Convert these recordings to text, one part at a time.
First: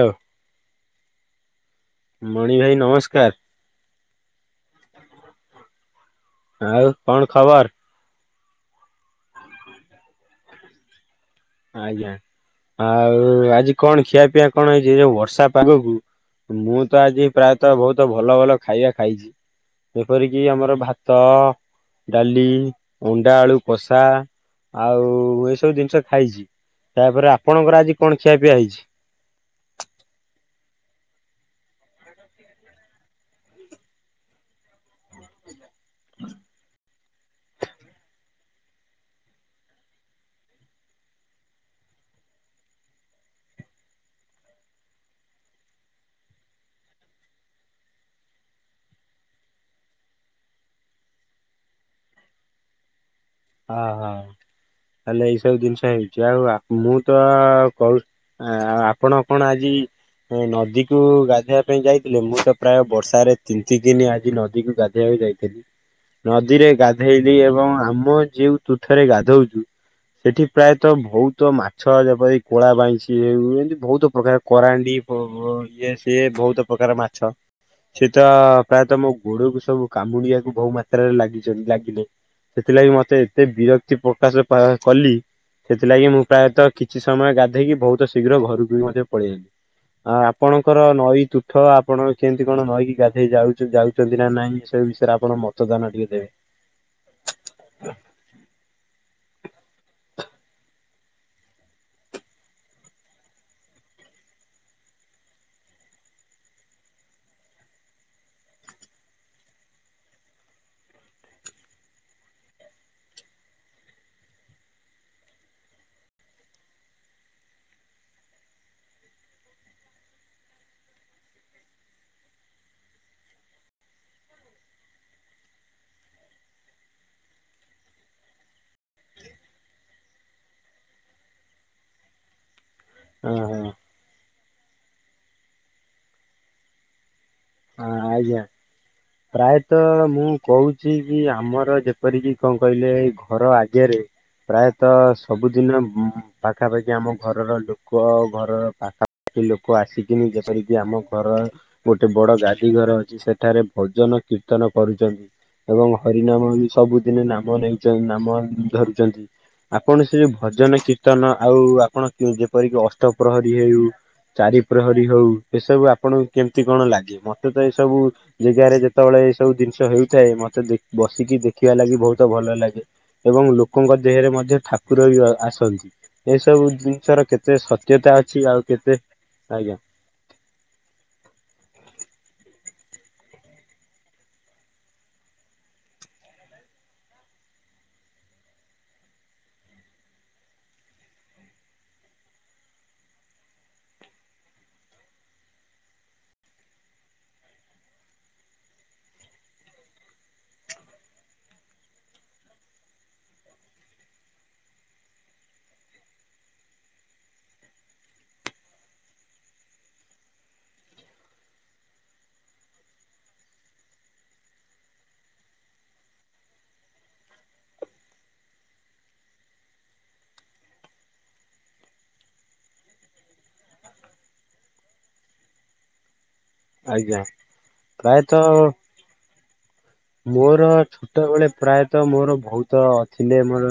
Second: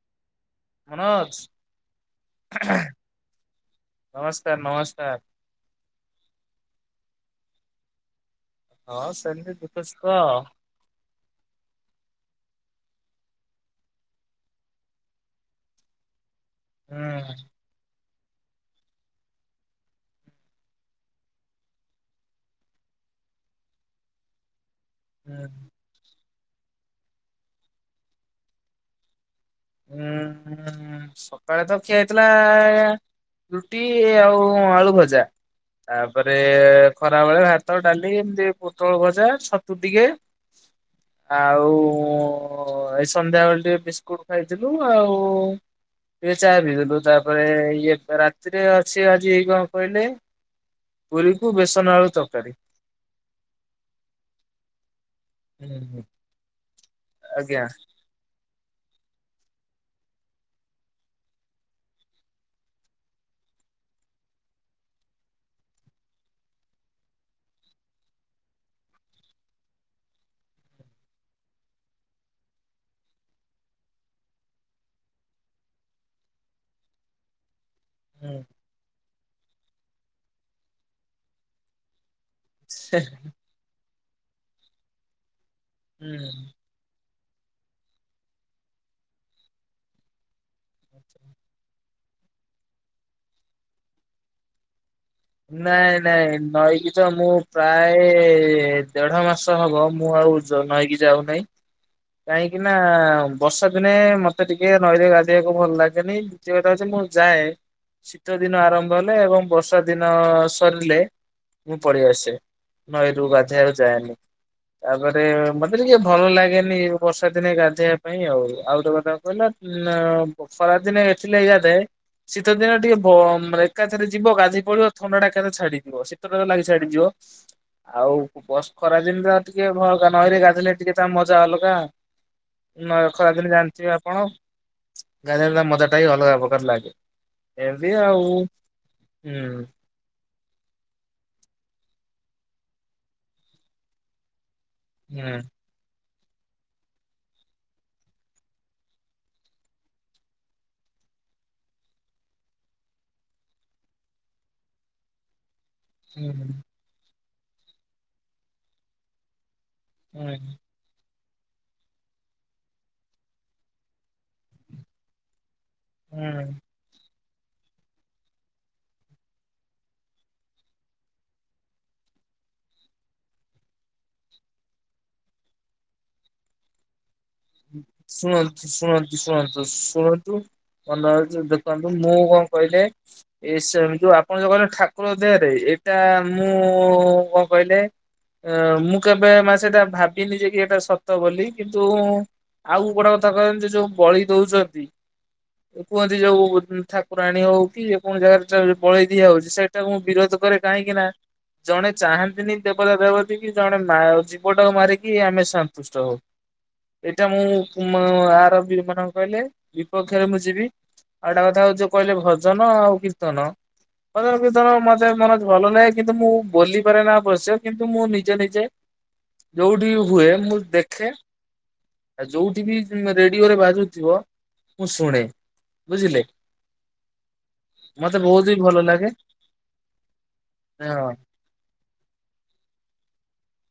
ହଉ ମନୋଜ ମଣି ଭାଇ ନମସ୍କାର ନମସ୍କାର। ଆଉ କଣ ଖବର? ହଁ ସେମିତି, ଦୁଃଖ ସୁଖ ଆଉ ଆଜ୍ଞା, ଆଉ ଆଜି କଣ ଖିଆପିଆ କଣ ହେଇଛି, ଯୋଉ ବର୍ଷା ପାଗକୁ ମୁଁ ତ ଆଜି ହୁଁ ପ୍ରାୟତଃ ବହୁତ ଭଲ ଭଲ ଖାଇବା ଖାଇଛି ଯେପରିକି ଆମର ଭାତ ଡାଲି, ଅଣ୍ଡା ଆଳୁ କଷା। ଆଉ ହୁଁ। ଏଇସବୁ ଜିନିଷ ଖାଇଛି, ତାପରେ ଆପଣଙ୍କର ଆଜି କଣ ଖିଆ ପିଆ ହେଇଛି? ହୁଁ ହୁଁ ହଁ ସକାଳେ ତ ଖିଆ ହେଇଥିଲା, ରୁଟି ଆଉ ଆଳୁ ଭଜା ତାପରେ ଖରାବେଳେ ଭାତ, ଡାଲି ଏମିତି ପୋଟଳ ଭଜା, ଛତୁ ଟିକେ ଆଉ ଏଇ ସନ୍ଧ୍ୟାବେେଳେ ଟିକେ ବିସ୍କୁଟ। କହିଥିଲୁ ଆଉ ଟିକେ ଚା ପିଇଦେଲୁ, ତାପରେ ଇଏ ରାତିରେ ଅଛି ଆଜି କଣ କହିଲେ? ପୁରୀକୁ ବେସନ ଆଳୁ ତରକାରୀ। ଅହୋ, ତାହଲେ ଏଇସବୁ ଜିନିଷ ହୁଁ ହେଇଉଛି ଆଉ ମୁଁ ତ ଆଜ୍ଞା କହୁ ଆ ଆଉ ଆପଣ କଣ ଆଜି? ନଦୀକୁ ଗାଧୋଇବା ପାଇଁ ଯାଇଥିଲେ, ମୁଁ ତ ପ୍ରାୟ ବର୍ଷାରେ ତିନିତି ଦିନ ଆଜି ନଦୀକୁ ଗାଧି କୁ ଯାଇଥିଲି ନଦୀରେ ଗାଧେଇଲି ଏବଂ ଆମ ଯୋଉ ତୁଠରେ ଗାଧଉଛୁ ସେଠି ପ୍ରାୟତଃ ବହୁତ ମାଛ ଯେପରିି- କଳା ବାଇଁଛିି, ହେଉ ଏମିତି ବହୁତ ପ୍ରକାର କରାଣ୍ଡି, ଇଏ ସିଏ ବହୁତ ପ୍ରକାର ମାଛ। ସେ ତ ହୁଁ ପ୍ରାୟତଃ ମୋ ଗୋଡକୁ ସବୁ କାମୁଡିିବାକୁ ବହୁ ମାତ୍ରାରେ ଲାଗି ଲାଗିଲେ। ସେଥିଲାଗି ମତେ ଏତେ ବିରକ୍ତି ପ୍ରକାଶ କଲି, ସେଥିଲାଗି ମୁଁ ହୁଁ। ପ୍ରାୟତଃ କିଛି ସମୟ ଗାଧେଇକି, ବହୁତ ଶୀଘ୍ର ଘରକୁ ବି ମଧ୍ୟ ପଳେଇଆଇଲି। ଆ ଆପଣଙ୍କର ନଈ ତୁଠ ଆପଣ? କେମିତି କଣ ନଈକି ଗାଧେଇ ଯାଉ ଯାଉଛନ୍ତି ନା ନାଇଁ ସେ ବିଷୟରେ ଆପଣ ମତଦାନ ନାଇଁ ଟିକେ ଦେବେ। ନାଇଁ ନଈକି ଛ ମୁଁ ପ୍ରାୟ ଦେଢ ମାସ ହବ, ମୁଁ ଆଉ ନଈକି ଯାଉନାହିଁ। କାହିଁକି ନା ବର୍ଷା ଦିନେ ମତେ ଟିକେ ନଈରେ ଗାଧୋଇବାକୁ ଭଲ ଲାଗେନି। [unintelligible] ମୁଁ ଯାଏ, ଶୀତ ଦିନ ଆରମ୍ଭ ହେଲେ ଏବଂ ବର୍ଷାଦିନ ଦିନ ସରିଲେ ମୁଁ ପଳେଇ ଆସେ, ନଈରୁ ଗାଧେଇକୁ ଯାଏନି। ତାପରେ ମତେ ଟିକେ ଭଲ ଲାଗେନି ବର୍ଷା ଦିନେ ଗାଧେଇବା ପାଇଁ ଆଉ, ଆଉ ଗୋଟେ କଥା କହିଲା ଉ ଖରାଦିନେ ଏଥିଲେ ଇଯା ଦେ ଶୀତ ଦିନ ଟିକେ ଏକାଥରେ ଯିବ ଗାଧୋଇ ପିବ ଥଣ୍ଡାଟା କେତେ ଛାଡିଯିବ, ଶୀତଟା ଲାଗି ଛାଡିଯିବ। ଆଉ ବସ୍ ଖରା ଦିନି ଆ ଟିକେ ଭଲକା ନଈରେ ଗାଧେଇଲେ, ଟିକେ ତା ମଜା ଅଲଗା। ନ ଖରାଦିନ ହଁ ଜାଣିଥିବେ ଆପଣ? ଗା ମଜା ଟା ହି ଅଲଗା ପ୍ରକାର ଲାଗେ। ଏମିତି ହଁ ଆଉ ଆଜ୍ଞା। ପ୍ରାୟତଃ ମୁଁ କହୁଛି କି ଆମର ଯେପରିକି କଣ କହିଲେ? ଘର ଆଗରେ ପ୍ରାୟତଃ ହୁଁ ସବୁଜିନମ ହୁଁ ପାଖାପାଖି ଆମ ଘରର ଲୋକ ଘରର ପାଖାପାଖି ଲୋକ ଆସିକିନି ଯେପରିକି ଆମ ଘର ଗୋଟେ ବଡ ଗା କି ଘର ଅଛି ସେଠାରେ ଭଜନ କୀର୍ତ୍ତନ କରୁଛନ୍ତି ଏବଂ ହୁଁ ହରିନାମ ବି ସବୁ ଦିନେ ନାମ ନେଇଛନ୍ ନାମ ଧରିଛନ୍ତି ଆପଣ ସେ ହୁଁ ଭଜନ କି କିର୍ତ୍ତନ ଆଉ ଆପଣ ଯେପରିକି ଅଷ୍ଟ ପ୍ରହରୀ ହେଉ ଚାରି ପ୍ରହରୀ ହୋଉ ଏସବୁ ଆପଣଙ୍କୁ ହୁଁ। କେମିତି କଣ ଲାଗେ ମତେ ତ ଏସବୁ ଯେଗାରେ ଯେତେବେଳେ ଏ ସବୁ ଜିନିଷ ହେଉଥାଏ ମତେ ବସିକି ଦେଖିବା ଲାଗି ବୋହୁତ ଭଲ ଲାଗେ। ଏବଂ ଲୋକଙ୍କ ଦେହରେ ମଧ୍ୟ ଠାକୁର ବି ଆସନ୍ତି ଏସବୁ ଜିନିଷର କେତ ଶୁଣୁନ୍ତୁ, ଶୁଣନ୍ତୁ, ଶୁଣନ୍ତୁ, ଆଜ୍ଞା ଶୁଣନ୍ତୁ। ଭଲ [unintelligible] ଦେଖନ୍ତୁ ମୁଁ କଣ କହିଲେ ଏ ସେମ ଟୁ ଯୋଉ ଆପଣ ଯୋଉ କହରେ ଠାକୁର ଦେହରେ ଏଇଟା ମୁଁ କଣ କହିଲେ ମୁଁ କେବେ ମା ସେଟା ଭାବିନି ଯେ କି ଏଟା ସତ ବୋଲି କିନ୍ତୁ ଆଉ ଗୋଟେ କଥା କହେଲେ ସେ ଯୋଉ ବଳି ଦୋଉଛନ୍ତି ହ କୁହନ୍ତି ଯୋଉ ଠାକୁରାଣୀ ହଉ କି ଯେ କୌଣସି ଜାଗାରେ ଚା ବଳି ଦିଆ ହଉଛି ସେଇଟାକୁ ମୁଁ ବିରୋଧ କରେ କାହିଁକି ନା ଜଣେ ଚାହାନ୍ତିନି ଦେବତା ଦେବତୀ କି ଜଣେ ମା ଜୀବଟାକୁ ମାରିକି ଆମେ ସନ୍ତୁଷ୍ଟ ହଉ। ଏଇଟା ମୁଁ ଉଁମ ଆର ବି ମାନେ କନ୍ କହିଲେ ବିପକ୍ଷରେ ମୁଁ ଯିବି। ଆଉଟା କଥା ଯୋଉ କହିଲେ ଭଜନ ଆଉ କୀର୍ତ୍ତନ ମ ଧର ମତେ ମନ ଭଲ ଲାଗେ କିନ୍ତୁ ମୁଁ ବ ପାରେ ନା ଅବଶ୍ୟ କିନ୍ତୁ ମୁଁ ନିଜେ ନିଜେ ଯୋଉଠି ହୁଏ ମୁଁ ଦେଖେ। ଆଉ ଯୋଉଠି ବି ରେଡିଓରେ ବାଜୁଥିବ ମୁଁ ଶୁଣେ ବୁଝିଲେ। ଆଜ୍ଞା ମତେ ବହୁତ ପ୍ରାୟତଃ ହି ଭଲ ଲାଗେ। ମୋର ହଁ। ଛୋଟବେଳେ ପ୍ରାୟତଃ ମୋର ବୋହୁତ ଥିଲେ ମୋର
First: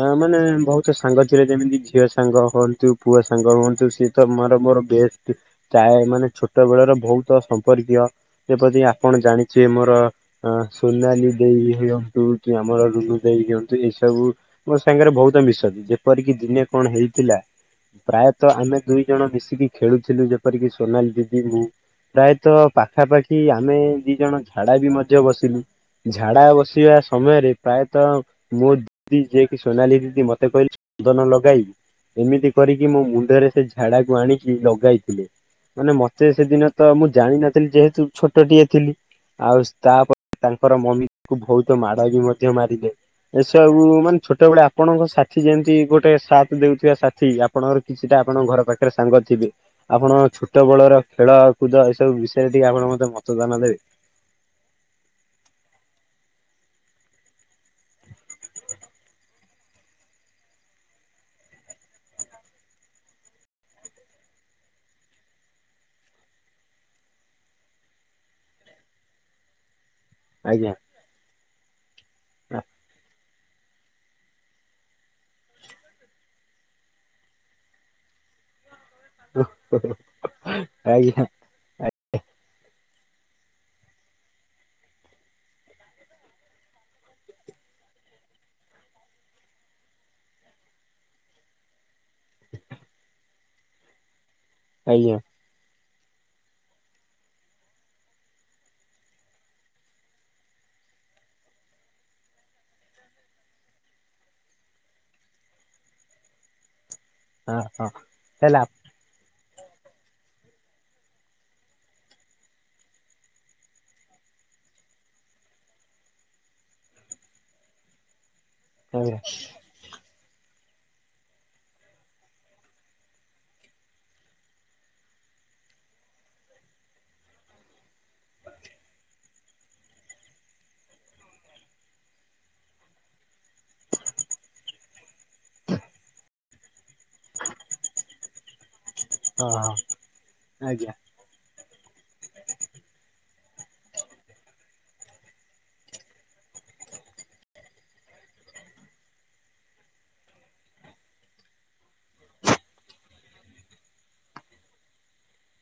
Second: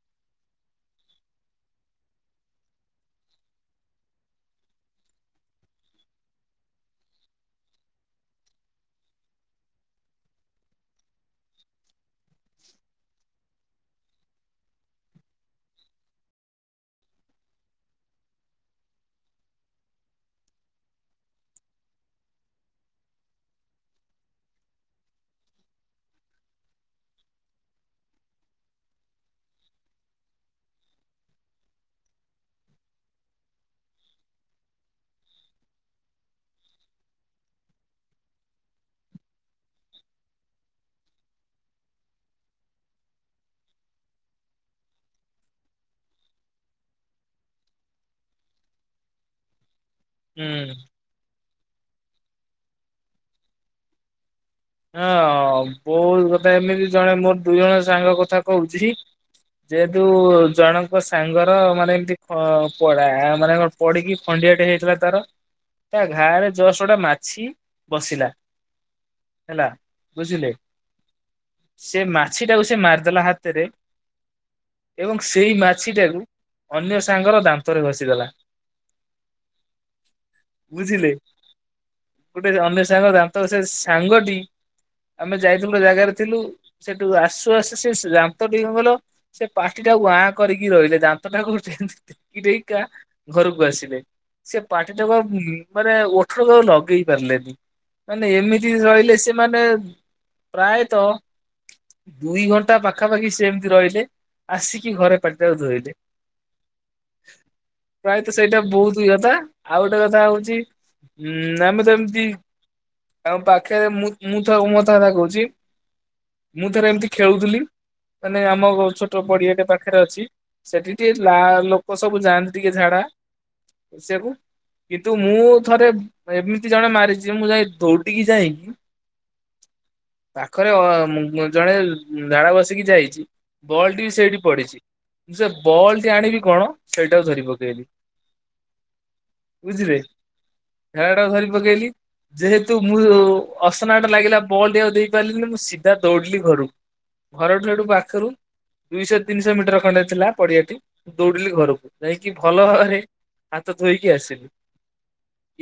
ହ ମାନେ ବୋହୁତ ସାଙ୍ଗ ଥିଲେ ଯେମିତି ଝିଅ ସାଙ୍ଗ ହୁଅନ୍ତୁ ପୁଅ ସାଙ୍ଗ ହୁଅନ୍ତୁ ସେ ତମୋର ମୋର ବେଷ୍ଟ୍ ଚାଏ ଏ ଛୋଟ ବେଳର ବୋହୁତ ସମ୍ପର୍କୀୟ। ଜେପଦି ଆପଣ ଜାଣିଛେ ମୋର ଅ ସୋନାଲି ଦେଇ ହିଅନ୍ତୁ କି ଆମର ରୁନୁ ଦେଇ ହିଅନ୍ତୁ ଏସବୁ ମୋ ସାଙ୍ଗରେ ବହୁତ ମିଶନ୍ତି ଯେପରିକି ଦିନେ କଣ ହେଇଥିଲା ପ୍ରାୟତଃ ଆମେ ଦୁଇ ଜଣ ମିଶିକି ଖେଳୁଥିଲୁ ଯେପରିକି ସୋନାଲି ଦିଦି ମୁଁ। ପ୍ରାୟତଃ ପାଖାପାଖି ଆମେ ଦି ଜଣ ଝାଡା ବି ମଧ୍ୟ ବସିଲୁ। ଝାଡା ବସିବା ସମୟରେ ପ୍ରାୟତଃ ମୋ ଦିଦି ଯିଏକି ସୋନାଲି ଦିଦି ମତେ କହିଲେ ଚନ୍ଦନ ଲଗାଇ ଏମିତି କରିକି ମୋ ମୁଣ୍ଡରେ ସେ ଝାଡାକୁ ଆଣିକି ଲଗାଇଥିଲେ। ମାନେ ମତେ ସେଦିନ ତ ମୁଁ ଜାଣିନଥିଲି ଯେହେତୁ ଛୋଟଟିଏ ଥିଲି ଆଉ ତାପରେ ତାଙ୍କର ମମି ତାକୁ ବହୁତ ମାଡ ବି ମଧ୍ୟ ମାରିଲେ। ଏସବୁ ମାନେ ଛୋଟବେଳେ ଆପଣଙ୍କ ସାଥିୀ ଯେମିତି ଗୋଟେ ସାଥ ଦଉଥିବା ସାଥି ଆପ ଆପଣଙ୍କର କିଛିଟା ଆପଣଙ୍କ ଘର ପାଖରେ ସାଙ୍ଗ ଥିବେ। ଆପଣ ଛୋଟ ହୁଁ ବଳର ଖେଳ କୁଦ ଏସବୁ ବିଷୟରେ ଟିକେ ଆପଣ ମତେ ମତଦାନ ଦେବେ? ହଁ ବୋହୁ କଥା ଏମିତି ଜଣେ ମୋର ଦୁଇ ଜଣ ସାଙ୍ଗ କଥା କୋହୁଚି। ଯେହେତୁ ଜଣଙ୍କ ସାଙ୍ଗର ମାନେ ଏମ୍ତି ପଡା ମାନେ କଁ ପଡିକି ଖଣ୍ଡିଆଟେ ହେଇଯାଥିଲା ତାର ତା ଘା ରେ ଜଷ୍ଟ୍ ଗୋଟେ ମାଛି ବସିଲା। ହେଲା ବୁଝିଲେ ଆଜ୍ଞା। ସେ ମାଛି ଟାକୁ ସେ ମାରିଦେଲା ହାତେରେ। ଏବଂ ସେଇ ମାଛିଟାକୁ ଅନ୍ୟ ସାଙ୍ଗର ଦାନ୍ତରେ ଘଷିଦେଲା। ବୁଝିଲେ? ଆଜ୍ଞା ଗୋଟେ ଅନ୍ୟ ସାଙ୍ଗ ଦାନ୍ତ ସେ ସାଙ୍ଗଟି ଆମେ ଯାଇଥିଲ ଜାଗାରେ ଥିଲୁ ସେଠୁ ଆସୁ ଆସୁ ସେ ଦାନ୍ତ ଟିକ କଣ କହିଲା ସେ ପାଟି ଟାକୁ ଆଁ କରିକି ରହିଲେ ଦାନ୍ତ ଟା କୁ ଗୋଟେ ଇ ଟେକିକା ଘରୁକୁ ଆସିଲେ। ସେ ପାଟି ଟାକୁ ଆଜ୍ଞା ମାନେ ଓଠରକୁଉ ଲଗେଇ ପାରିଲେନି। ମାନେ ଏମିତି ରହିଲେ ସେମାନେ ପ୍ରାୟତଃ! ଦୁଇ ଘଣ୍ଟା ପାଖାପାଖି ସେମ୍ତି ରହିଲେ ଆସିକି ଘରେ ପାଟିଟାକୁ ଧୋଇଲେ। [inaudible] ହଁ ହଁ ପ୍ରାୟତଃ ହେଲା। ସେଇଟା ବହୁତ ଦୁଇବା ପା ଆଉ ଗୋଟେ କଥା ହୋଉଚି ଉଁ ଆମେ ତ ଏମ୍ତି ତାଙ୍କ ପାଖରେ ମୁଁ ମୁଁ ଥାଉ ମୁଁ ଅଧା ଅଧା କୋହୁଚି ମୁଁ ଥରେ ଏମିତି ଖେଳୁଥିଲି। ମାନେ ଆମ ଆଜ୍ଞା ଛୋଟ ପଡିଆଟେ ପାଖେରେ ଅଛି। ସେଠି ଟିକେ ଲା ଲୋକ ସବୁ ଯାଆନ୍ତି ଟିକେ ଝାଡା ବସିଆକୁ। କିନ୍ତୁ ମୁଁ ଥରେ ଏମିତି ଜଣେ ମାରିଚି ମୁଁ ଯାଇ ଦୌଡିକି ଯାଇକି ପାଖରେ ଅ, ଜଣେ ଝାଡା ବସିକି ଯାଇଚି। ବଲ୍ ଟି ବି ସେଇଠି ପଡିଚି ମୁଁ ସେ ବଲ୍ ଟି ଆଣିବି କଣ ସେଇଟା କୁ ଧରି ପକେଇଲି। [unintelligible] ହଁ ବୁଝିଲେ, ଆଜ୍ଞା ଝାଡା ଟାକୁ ଧରି ପକେଇଲି, ଯେହେତୁ ମୁଁ ଅସନାଟା ଲାଗିଲା ବଲ୍ ଟି ଆଉ ଦେଇ ପାରିଲିନି। ମୁଁ ସିଧା ଦୌଡିଲି ଘରୁକୁ। ଘରଠୁ ହେଠୁ ପାଖରୁ ଦୁଇଶହ ତିନିଶହ ମିଟର ଖଣ୍ଡେ ଥିଲା ପଡିଆଟି ଦୌଡିଲି ଘରକୁ। ଯାଇକି ଭଲ ଭାବରେ ହାତ ଧୋଇକି ଆସିଲି,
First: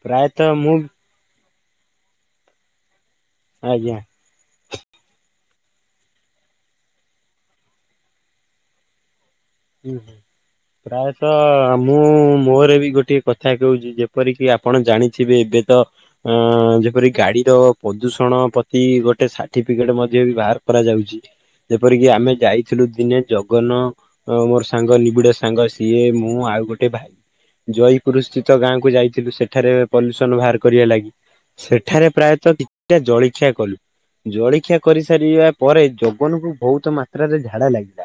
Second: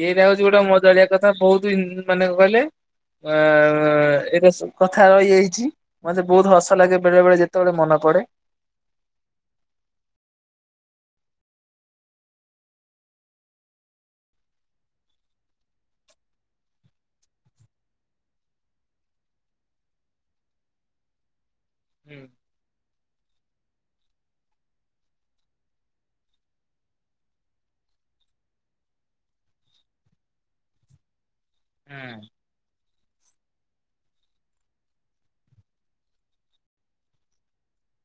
ଏଇଟା ହଉଚି ପ୍ରାୟତଃ ଗୋଟେ ମୁଁ ମଜାଳିଆ କଥା ବହୁତ ଇ ମାନେ କଲେ ଅଁ ଆଜ୍ଞା। ଅଁ ଏଟା ସ କଥା ରହିଯାଇଚି, ମତେ ବହୁତ ହସ ଲାଗେ ବେଳେ ବେଳେ ଯେତେବେଳେ ମନେ ପଡେ। କି ହଁ ପ୍ରାୟତଃ ମୁଁ ମୋର ବି ଗୋଟେ କଥା କୋହୁଚି, ଯେପରିକି ଆପଣ ଜାଣିଥିବେ ଏବେ ତ ଅଁ ଯେପରି ଗାଡିର ପ୍ରଦୂଷଣ ପ୍ରତି ଗୋଟେ ସାର୍ଟିଫିକେଟ୍ ମଧ୍ୟ ବି ବାହାର୍- କରାଯାଉଚି। ଯେପରିକି ହୁଁ ଆମେ ଯାଇଥିଲୁ ଦିନେ ଜଗନ ଆଉ ମୋର୍ ସାଙ୍ଗ ନିବିଡ଼ ସାଙ୍ଗ ସିଏ ମୁଁ ଆଉ ଗୋଟେ ଭାଇ। ଜୟପୁର ସ୍ଥିତ ଗାଁକୁ ଯାଇଥିଲୁ ସେଠାରେ ପଲ୍ୟୁସନ ବାହାର କରିବା ଲାଗି। ସେଠାରେ ହୁଁ ପ୍ରାୟତ ଦିଟା ଜଳିଖିଆ କଲୁ। ଜଳଖିଆ କରିସାରିବା ପରେ ଜଗନକୁ ବୋହୁତ ମାତ୍ରାରେ ଝାଡା ଲାଗିଲା।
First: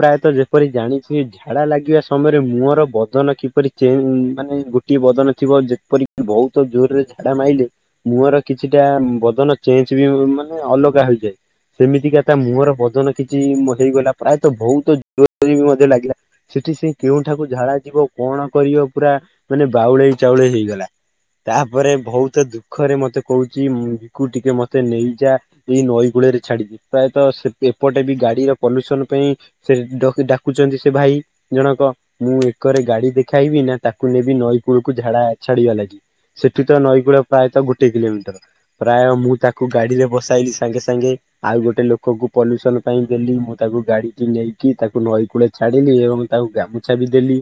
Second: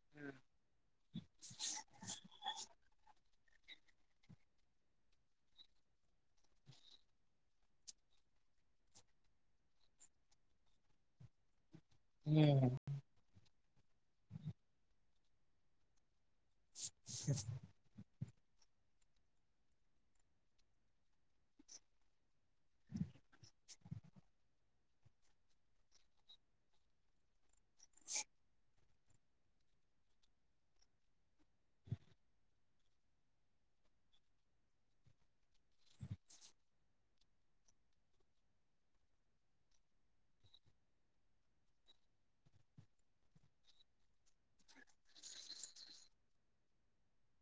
ପ୍ରାୟତ ଯେପରି ଜାଣିଚି ଝାଡ଼ା ଲାଗିବା ସମୟରେ ମୁହର ବଦନ କିପରି ଯେଉଁ ମାନେ ଗୋଟିଏ ବଦନ ଥିବ ଯେପରିକି ବୋହୁତ ଜୋରରେ ଝାଡା ମାଇଲେ ମୁହର କିଛିଟା ବଦନ ଚେଞ୍ଜ ବି ମାନେ ଅଲଗା ହେଇଯାଏ। ସେମିତିକା ତା ମୁହଁର ହୁଁ ବଦନ କିଛି ମ ହେଇଗଲା। ପ୍ରାୟତ ବୋହୁତ ଜୋରେ ବି ମଧ୍ୟ ଲାଗିଲା। ସେଠି ସେ କେଉଁଠାକୁ ଝାଡା ଯିବ କଣ କରିବ ପୁରା ମାନେ ବାଉଳେଇ ଚାଉଳେଇ ହେଇଗଲା। ତା ପରେ ଭହୁତ ଦୁଃଖରେ ମତେ କୋହୁଚି ମୁମ୍ କୁ ଟିକେ ମତେ ନେଇଯା। ଏଇ ନଈ କୂଳରେ ଛାଡିଚି, ପ୍ରାୟତ ସେ ଏପଟେ ବି ଗାଡିର ପଲ୍ୟୁସନ୍ ପାଇଁ ସେ ଡକ୍ ଡାକୁଚନ୍ତି ସେ ଭାଇ। ଜଣକ ମୁଁ ଏକରେ ଗାଡି ଦେଖାଇବି ନା ତାକୁ ନେବି ନଈ କୂଳକୁ ଝାଡ଼ା ଛାଡିବା ଲାଗି। ସେଠି ତ ନଈ କୂଳ ପ୍ରାୟତ ଗୁଟେ କିଲୋମିଟର। ପ୍ରାୟ ମୁଁ ତାକୁ ଗାଡିରେ ବସାଇଲି ସାଙ୍ଗେ ସାଙ୍ଗେ। ଆଉ ଗୋଟେ ଲୋକକୁ ପଲ୍ୟୁସନ୍ ପାଇଁ ଦେଲି ମୁଁ ତାକୁ ଗାଡି କି ନେଇ କି ତାକୁ ନଈ କୂଳେ ଛାଡିଲି, ଏବଂ ତାକୁ ଗାମୁଛା ବି ଦେଲି।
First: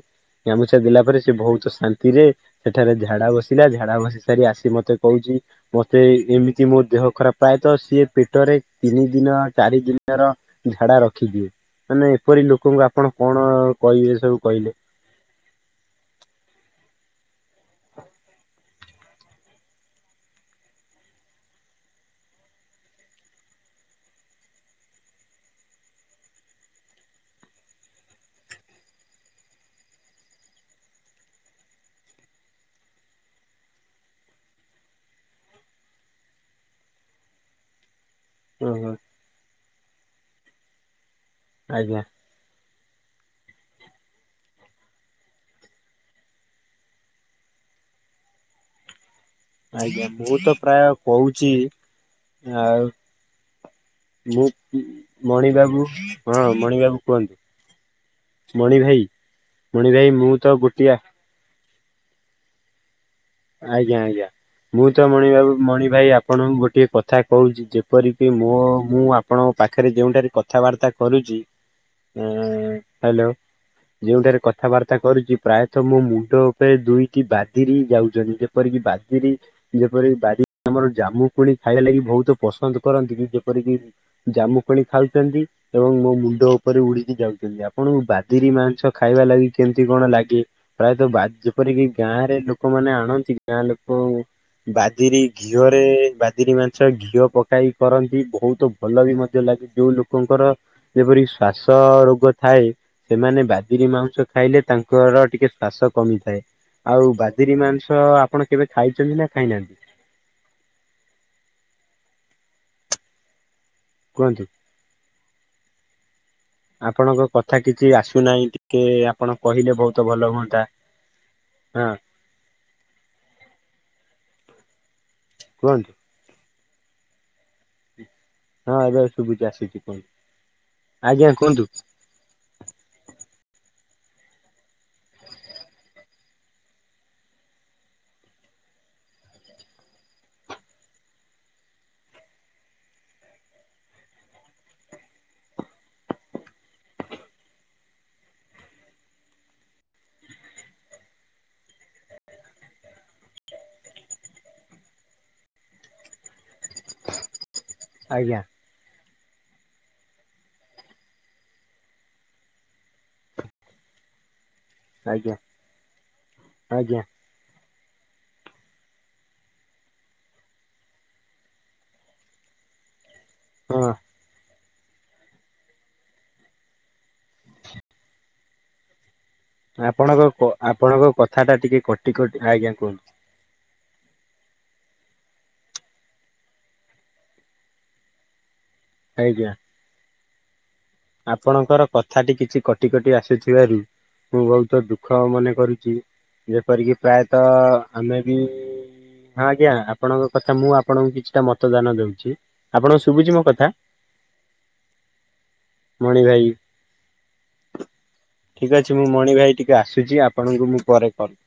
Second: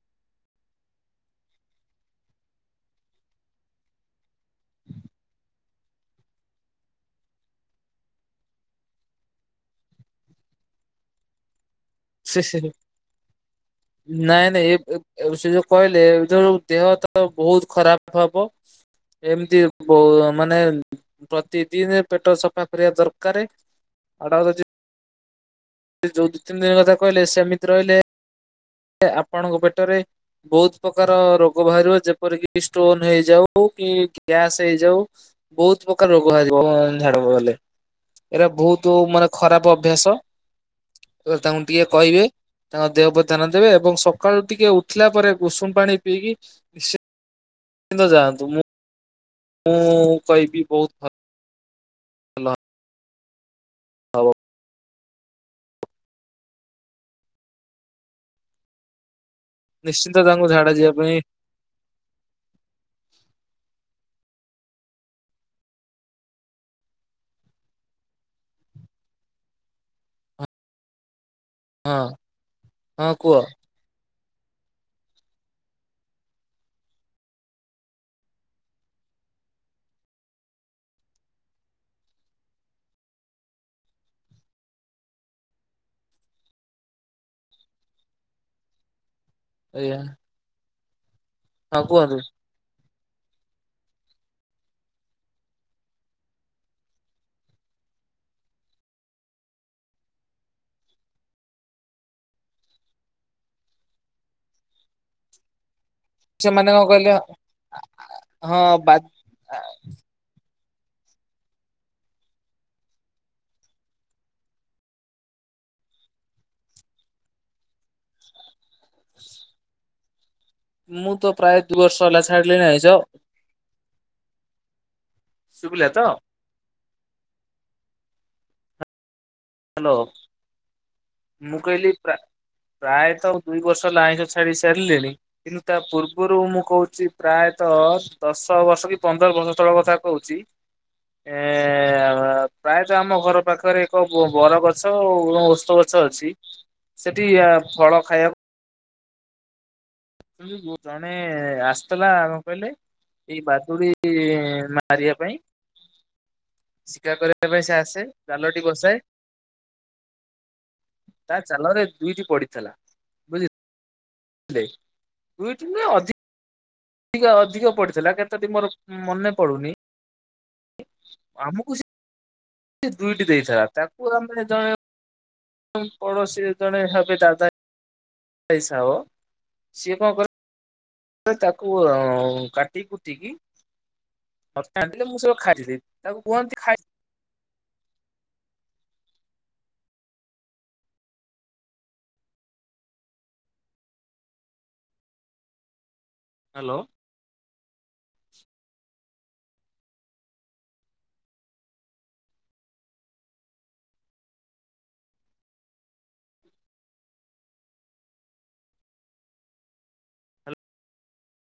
ଗାମୁଛା ଦେଲା ପରେ ସେ ଭଉତୁ ଶାନ୍ତି ରେ ସେଠାରେ ଝାଡା ବସିଲା। ଝାଡା ବସି ସାରି ଆସି ମୋତେ କହୁଚି ମତେ ଏମିତି ମୋ ଦେହ ଖରାପ ପ୍ରାୟତ। ସିଏ ପେଟରେ ତିନି ଦିନ ଚାରି ଦିନର ଝାଡା ରଖିକି ମାନେ ଏପରି ସେ ଲୋକଙ୍କୁ ଆପଣ କଣ କହିବେ ସବୁ ନାଇଁ ନାଇଁ ଏ କହିଲେ। ଏ ଏ ସେ ଯୋଉ କହିଲେ ଏ ଯୋ ଦେହ ହତ ବହୁତ ଖରାପ ହବ। ଏମତି ବୋ ମାନେ ପ୍ରତିଦିନ ପେଟ ସଫା କରିବା ଦରକାର। [unintelligible] ଯୋଉ ଦୁଇ ତିନି ଦିନ କଥା କହିଲେ ସେମିତି ରହିଲେ ଆପଣଙ୍କ ପେଟରେ ବହୁତ ପ୍ରକାର ରୋଗ ବାହାରିବ ଯେପରିକି ଷ୍ଟୋନ ହେଇଯାଉ କି ଗ୍ୟାସ ହେଇଯାଉ। ବହୁତ ପ୍ରକାର ରୋଗ ବାହାରିବ ଝାଡ ନଗଲେ। ଏଇଟା ଓହୋ ବହୁତ ମାନେ ଖରାପ ଅଭ୍ୟାସ। ଏ ତାଙ୍କୁ ଟିକେ ଆଜ୍ଞା। କହିବେ। ତାଙ୍କ ଦେହ ପ୍ରତି ଧ୍ୟାନ ଦେବେ। ଏବଂ ସକାଳୁ ଟିକେ ଉଠିଲା ପରେ ଉଷୁମ ପାଣି ପିଇକି ସେ କିନ୍ତୁ ଯାଆନ୍ତୁ ମୁଁ ଆଜ୍ଞା ମୁଁ ତ କହିବି ପ୍ରାୟ ବହୁତ କହୁଛି। ଭଲ ଆଉ ହବ ମୁଁ ମଣି ବାବୁ ହଁ ମଣି ବାବୁ କୁହନ୍ତୁ ମଣି ଭାଇ। ମଣି ଭାଇ ନିଶ୍ଚିନ୍ତ ମୁଁ ତାଙ୍କୁ ତ ଝାଡା ଯିବା ଗୋଟିଏ ପାଇଁ ଆଜ୍ଞା ଆଜ୍ଞା‌। ମୁଁ ତ ମଣିବାବୁ ମଣିଭାଇ ଆପଣଙ୍କୁ ଗୋଟିଏ କଥା କହୁଛି। ଯେପରିକି ମୋ ମୁଁ ଆ ଆପଣଙ୍କ ପାଖରେ ଯେଉଠାରେ କଥାବାର୍ତ୍ତା କରୁଛି। ହଁ ଉ ହଁ ହାଲୋ। କୁହ ଯୋଉଠାରେ କଥାବାର୍ତ୍ତା କରୁଛି। ପ୍ରାୟତ ମୋ ମୁଣ୍ଡ ଉପରେ ଦୁଇଟି ବାଦିରି ଯାଉ ଯେପରିକି ବାଦିରି ଯେପରିକି ବାରି ଆମର ଜାମୁକୋଳି ଖାଇବା ଲାଗି ବହୁତ ପସନ୍ଦ କରନ୍ତି। ଯେପରିକି ଜାମୁକୋଳି ଖାଉଛନ୍ତି। ଏବଂ ମୋ ମୁଣ୍ଡ ଉପରେ ଉଡିକି ଯାଉଛନ୍ତି। ଆପଣଙ୍କୁ ବାଦିରି ମାଂସ ଖାଇବା ଲାଗି କେମତି ଆଜ୍ଞା କଣ ଲାଗେ। ପ୍ରାୟତଃ ବା ହଁ ଯେପରିକି କୁହନ୍ତୁ ଗାଁରେ ଲୋକମାନେ ଆଣନ୍ତି ଗାଁ ଲୋକ ବାଦିରି ଘିଅରେ ବାଦିରି ମାଂସ ଘିଅ ପକାଇ କରନ୍ତି। ବହୁତ ଭଲ ବି ମଧ୍ୟ ଲାଗେ। ଯୋଉ ଲୋକଙ୍କର ଯେପରି ଶ୍ଵାସ ରୋଗ ଥାଏ। ସେମାନେ ବଦିରି ମାଉଂସ ଖାଇଲେ ତାଙ୍କର ଟିକେ ଶ୍ୱାସ କମିଥାଏ। ସେମାନେ କଣ ଆଉ କହିଲେ ବାଦିରୀ ମାଂସ ଆପଣ ହଁ କେବେ ବା ଖାଇଛନ୍ତି ନା ଖାଇନାହାନ୍ତି? କୁହନ୍ତୁ? ଆପଣଙ୍କ କଥା କିଛି ଆସୁନାହିଁ। ଟିକେ ଆପଣ କହିଲେ ବହୁତ ଭଲ ହୁଅନ୍ତା। ମୁଁ ତ ପ୍ରାୟ ଦୁଇ ହଁ ବର୍ଷ ହେଲା ଛାଡିଲିଣି ଆଇଁଷ। ଶୁବିଲା କୁହନ୍ତୁ ତ। ହଁ ଏବେ ଶୁବୁଛି ଆସୁଛି ହ୍ୟାଲୋ କୁହନ୍ତୁ ଆଜ୍ଞା ମୁଁ କୁହନ୍ତୁ। କହିଲି ପ୍ରା ପ୍ରାୟତଃ ଆଉ ଦୁଇ ବର୍ଷ ଆଇଁଷ ଛାଡି ସାରିଲିଣି? କିନ୍ତୁ ତା ପୂର୍ବରୁ ମୁଁ କହୁଛି ପ୍ରାୟତଃ ଦଶ ବର୍ଷ କି ପନ୍ଦର ବର୍ଷ ତଳ କଥା କହୁଛି ଛି ଏ ପ୍ରାୟତଃ ଆମ ଘର ପାଖରେ ଏକ ମୋ ବର ଗଛ ଉ ଓସ୍ତ ଗଛ ଅଛି ସେଠି ଆ ଫଳ ଖାଇବାକୁ ମାନେ ଆସିଥିଲା କଣ କହିଲେ ଏଇ ବାଦୁଡି ଇ ମାରିବା ପାଇଁ ଶିକାର କରି ଶିକାର କରିବା ପାଇଁ ଆସେ ଆଜ୍ଞା ଜାଲଟି। ରେ ବସାଏ ତା ଚାଲରେ ଦୁଇଟି ପଡିଥିଲା। ଠେ ଆଜ୍ଞା ଆଜ୍ଞା। ଟିକେ ଅଧିକ ପଡିିଥିଲା କେତେଟି ମୋର ମନେ ପଡୁନି। ଆମକୁ ସେ ସେ ଦୁଇଟି ଦେଇଥିଲା। ହଁ ତାକୁ ଆମେ ଜଣେ ପଡ଼ୋଶୀ ଜଣେ ହେବେ ଦାଦା ହିସାବ। ସିଏ କଣ ଆପଣଙ୍କ କ ଆପଣଙ୍କ କଥା ଟା ତାକୁ ଟିକେ କଟି କଟି ଆଁ ଆଜ୍ଞା କାଟି କୁହନ୍ତୁ କୁଟିକି ହ ତାଲେ ମୁଁ ସବୁ ଖାଇଥିଲି ତାଙ୍କୁ କୁହନ୍ତି ଖାଇ ଆଜ୍ଞା। ଆପଣଙ୍କର କଥାଟି କିଛି କଟି କଟି ଆସୁଥିବାରୁ ମୁଁ ବହୁତ ଦୁଃଖ ମନେ କରୁଛି। ହ୍ୟାଲୋ ଯେପରିକି ପ୍ରାୟତଃ ଆମେ ବି ହଁ ଆଜ୍ଞା ଆପଣଙ୍କ କଥା ମୁଁ ଆପଣଙ୍କୁ କିଛିଟା ମତଦାନ ଦଉଛି ଆପଣଙ୍କୁ ଶୁଭୁଛି ମୋ କଥା ମଣି ଭାଇ ଠିକ ଅଛି ମୁଁ ମଣି ଭାଇ ଟିକେ ଆସୁଛି ଆପଣଙ୍କୁ ମୁଁ ପରେ କଲ